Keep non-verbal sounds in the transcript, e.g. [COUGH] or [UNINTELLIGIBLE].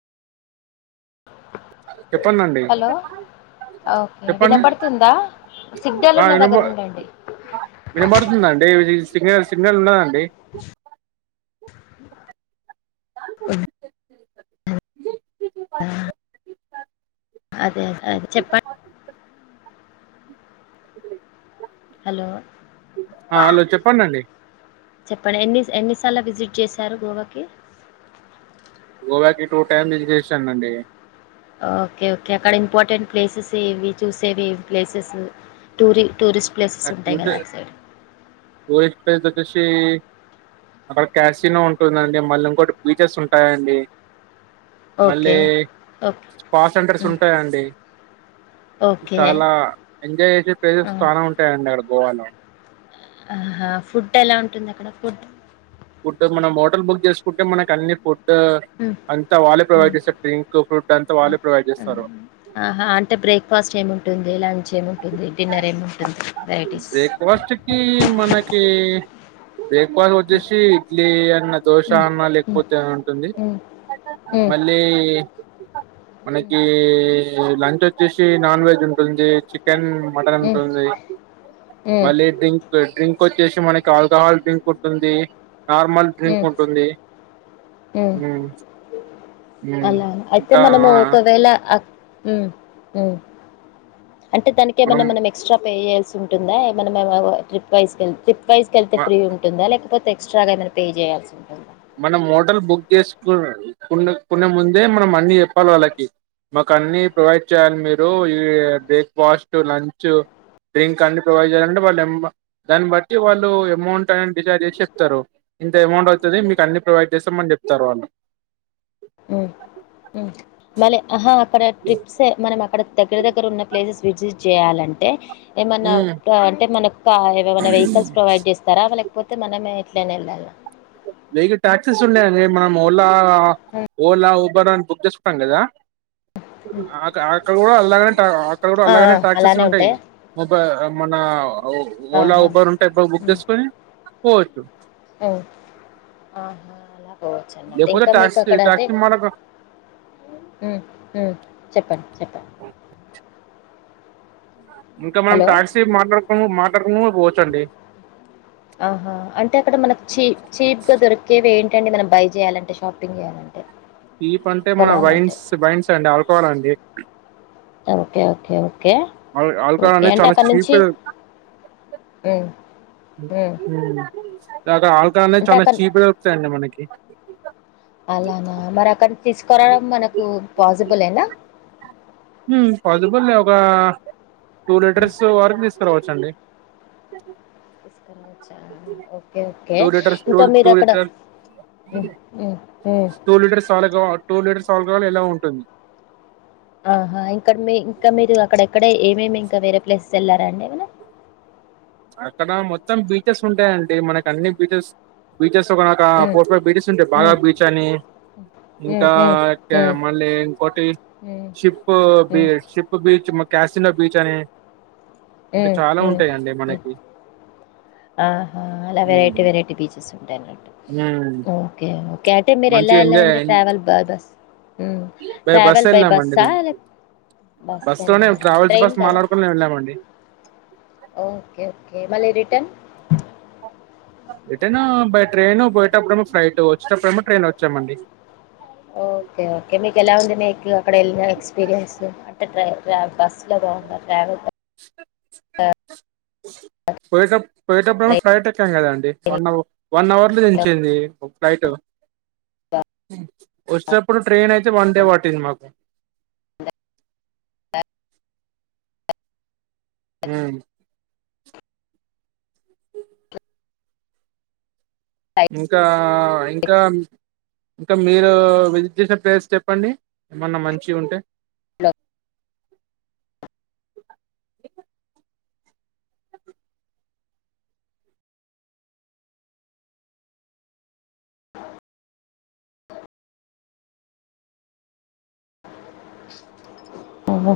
చెప్పండండి hello okay చెప్పండి వినపడుతుందా సిగ్నల్ ఆ ఉన్న వినప దగ్గర ఉండండి వినపడుతుందండి విజి సిగ్నల్స్ సిగ్నల్ వుండదండీ హు ఆ అదే అదే అదే చెప్పన్ హలో ఆ హలో చెప్పండండి చెప్పండి ఎన్ని ఎన్నిసార్లు విజిట్ చేశారు గోవాకి గోవాకి టూ టైమ్ విజిట్చేశానండి ఓకే ఓకే అక్కడ ఇంపార్టెంట్ ప్లేసెస్ ఏవి చూసేవి ప్లేసెస్ టూరి టూరిస్ట్ ప్లేసెస్ ఉంటాయి కదా అటు సైడ్ [UNINTELLIGIBLE] అక్కడ క్యాసినో ఉంటుందండి మళ్ళీ ఇంకోటి బీచెస్ ఉంటాయండి మళ్ళీ ఓకే ఓకే స్పా సెంటర్స్ ఉమ్, ఉంటాయండి ఓకే చాలా ఎంజాయ్ చేసే ఆ, ప్లేసెస్ చానా ఉంటాయండి అక్కడ గోవాలో ఆహా ఫుడ్ ఎలా ఉంటుంది అక్కడ ఫుడ్ ఫుడ్డు మనం హోటల్ బుక్ చేసుకుంటే మనకు అన్ని ఫుడ్ డ్ ఉమ్, అంతా వాళ్ళే ఉమ్, ప్రొవైడ్ చేస్తారు డ్రింక్ ఫుడ్ అంతా వాళ్ళే ప్రొవైడ్ ఉమ్, చేస్తారు ఆ అంటే బ్రేక్ఫాస్ట్ ఏం ఉంటుంది లంచ్ ఏముంటుంది డిన్నర్ ఏముంటుంది వెరైటీస్ బ్రేక్ఫాస్ట్ కి మనకి బ్రేక్ఫాస్ట్ వచ్చేసి ఇడ్లీ అ చిన్న దోశా అన్నా లేకపోతే ఉంటుంది మళ్ళీ మనకీ లంచ్ వచ్చేసి నాన్ వెజ్ ఉంటుంది చికెన్ మటన్ ఉంటుంది మళ్ళీ డ్రింక్ క్ డ్రింక్ వచ్చేసి మనకి ఆల్కహాల్ డ్రింక్ ఉంటుంది నార్మల్ డ్రింక్ ఉంటుంది హూమ్ అలా అయితే మనము ఒకవేళ అక్ ఊ ఊ అంటే దానికి ఏమైన్నా మనం ఎక్స్ట్రా పే చేయల్సి ఉంటుందా ఏమన్న మనమ ట్రిప్ వైస్ కెల్ ట్రిప్ వైస్ కెళ్తే ఫ్రీ ఉంటుందా లేకపోతే ఎక్స్ట్రాగా ఏమనా పే చేయాల్సి ఉంటుంది మనం హోటల్ బుక్ చేసుకు కున్న కొనే ముందే మనం అన్ని చెప్పాలి వాళ్ళకి మాకు అన్నీ ప్రొవైడ్ చేయాలి మీరు ఈ బ్రేక్ఫాస్ట్ లంచ్ డ్రింక్ అన్ని ప్రొవైడ్ చేయాలంటే వాళ్ళు దాన్ని బట్టి వాళ్ళు అమౌంట్ అనే డిసైడ్ చేసి చెప్తారు ఇంత అమౌంట్ అవుతుంది మీకు అన్నీ ప్రొవైడ్ చేస్తామని చెప్తారు వాళ్ళు మన ఆహ [UNINTELLIGIBLE] అక్కడ ట్రిప్స మనం అక్కడ దగ్గర దగ్గర ఉన్న ప్లేసెస్ విజిట్ చేయాలంటే ఏమన్నా హ్మ్ అంటే మనయొక్క ఏమమనా వెహికల్స్ ప్రొవైడ్ చేస్తారా లేకపోతే మనమే ఇట్లనే ఎలానా వెహికల్ టాక్సీస్ ఉన్నాయండి మనం ఓలా ఓలా అని బుక్ చేసుకుంటాం కదా అ అక్కడ కూడా అలాగనే అక్కడ కూడా ఆ ఆ అలాగనే టాక్సీస్లు అలానే ఉంటాయి ఉంటాయా మన ఓలా ఆహా! ఉబర్ ఉంటే ఎప్పుడు బుక్ హ్మ్. చేసుకొని పోవచ్చు ఆహా అలా పోవచ్చు అన్నట్టు లేకపోతే ఇంకా మీకు టాక్సీ అక్కడ అంటే టాక్సీ మాట్లాడుకో చెప్పండి చెప్పండి ఇంకా మనం హలో! టాక్సీ మాట్లాడుకు మాట్లాడుకుం పోవచ్చండి ఆహా అంటే అక్కడ మనకి చీప్ చీప్ గా దొరికేవి ఏంటి అం మనం బై చేాలంటేషపింగ్ చేయాలంటే తీప్ అంటే మన వైన్స్ వైన్స్ అండి ఆల్కోహల్ అండి okay okay okay alcohol okay అనేది అంటే చాలా అక్కడి చీప్ నుంచి ఇలాగ అ అ ఇగా ఆల్కా అనే చాలా చీప వెరుతాయిండి మనకి అలానా మరి అక్కడ తీసుకోవడం మనకు పాసిబుల్నా పాజిబుల్నే ఒక టూ హ్మ్. లీటర్స్ వరకు తీస్త తీ రావచ్చండి తీసుకనిచ్చా okay okay two litres two ఇంకా మీరు టూ అక్కడ లీటర్స్ టూ లీటర్ సాల టూ లీటర్ సాలగాల్ ఎలా ఉంటుంది ఆహా ఇంక్కడ మీ ఇంకా మీరు అక్కడ అక్కడే ఏమేమి ఇంకా వేరే ప్లేసెస్ వెళ్లారాండి ఏమనా అక్కడ మొత్తం బీచెస్ ఉంటాయండి మనకు అన్ని బీచెస్ బీచెస్ క హ్మ్ ఫోర్ ఫైవ్ బీచెస్ ఉంటాయి బాగా హ్మ్ బీచ్ అని హ్మ్ ఇకా హ్మ్ హ్మ్ మళ్ళీ ఇంకోటి హ్మ్ షిప్ హ్మ్ beach ship beach casino beach అని అంటే హ్మ్ చాలా హ్మ్ ఉంటాయంండి హ్మ్ మనకి ఆహా అలా వెరైటీ ఉమ్ వెరైటీ బీచస్ ఉంటటు ఓకేఓే ఓకే అంటే మీరు ఎలా వెళ్లంటే ట్రావె బస్ హ్మ్ ఇ బస్ ట్రావెల్ బై ఎలా మంటగ బస్సా లే బస్ లోనే వెళ్ళారా ట్రావెల్స్ ట్రైన్ బస్ కదా మాట్లాడుకునిేము వెళ్ళామండి ఓకే ఓకే మళ్ళీ రిటర్న్ ఏటైనా బై ట్రైన్ పోయేటప్పుడమ ఫ్లైట్ వచ్చేటప్పుడమో ట్రైన్ వచ్చామండి ఓ ఓకే ఓకే మీకు ఎలా ఉంది మీకు అక్కడ వెళ్ళిన ఎక్స్పీరియన్స్ అట్టే ట్రా బస్లో బాా ట్రావెల్ పోయేట పోయేటప్పుడుమ ట్రైన్లో ఫ్లైట్ ఎక్కాం కదా అండి వన్ అవ వన్ అవర్ లో దంచింది ఫ్లైట్ అ వచ్చినప్పుడు ట్రైన్ అయితే వన్ డే పట్టింది మాకు హ ఇంకా ఇంకా ఇంకా మీరు విజిట్ చేసిన ప్లేస్ చెప్పండి ఏమన్నా మంచి ఉంటే ఇలో [INAUDIBLE]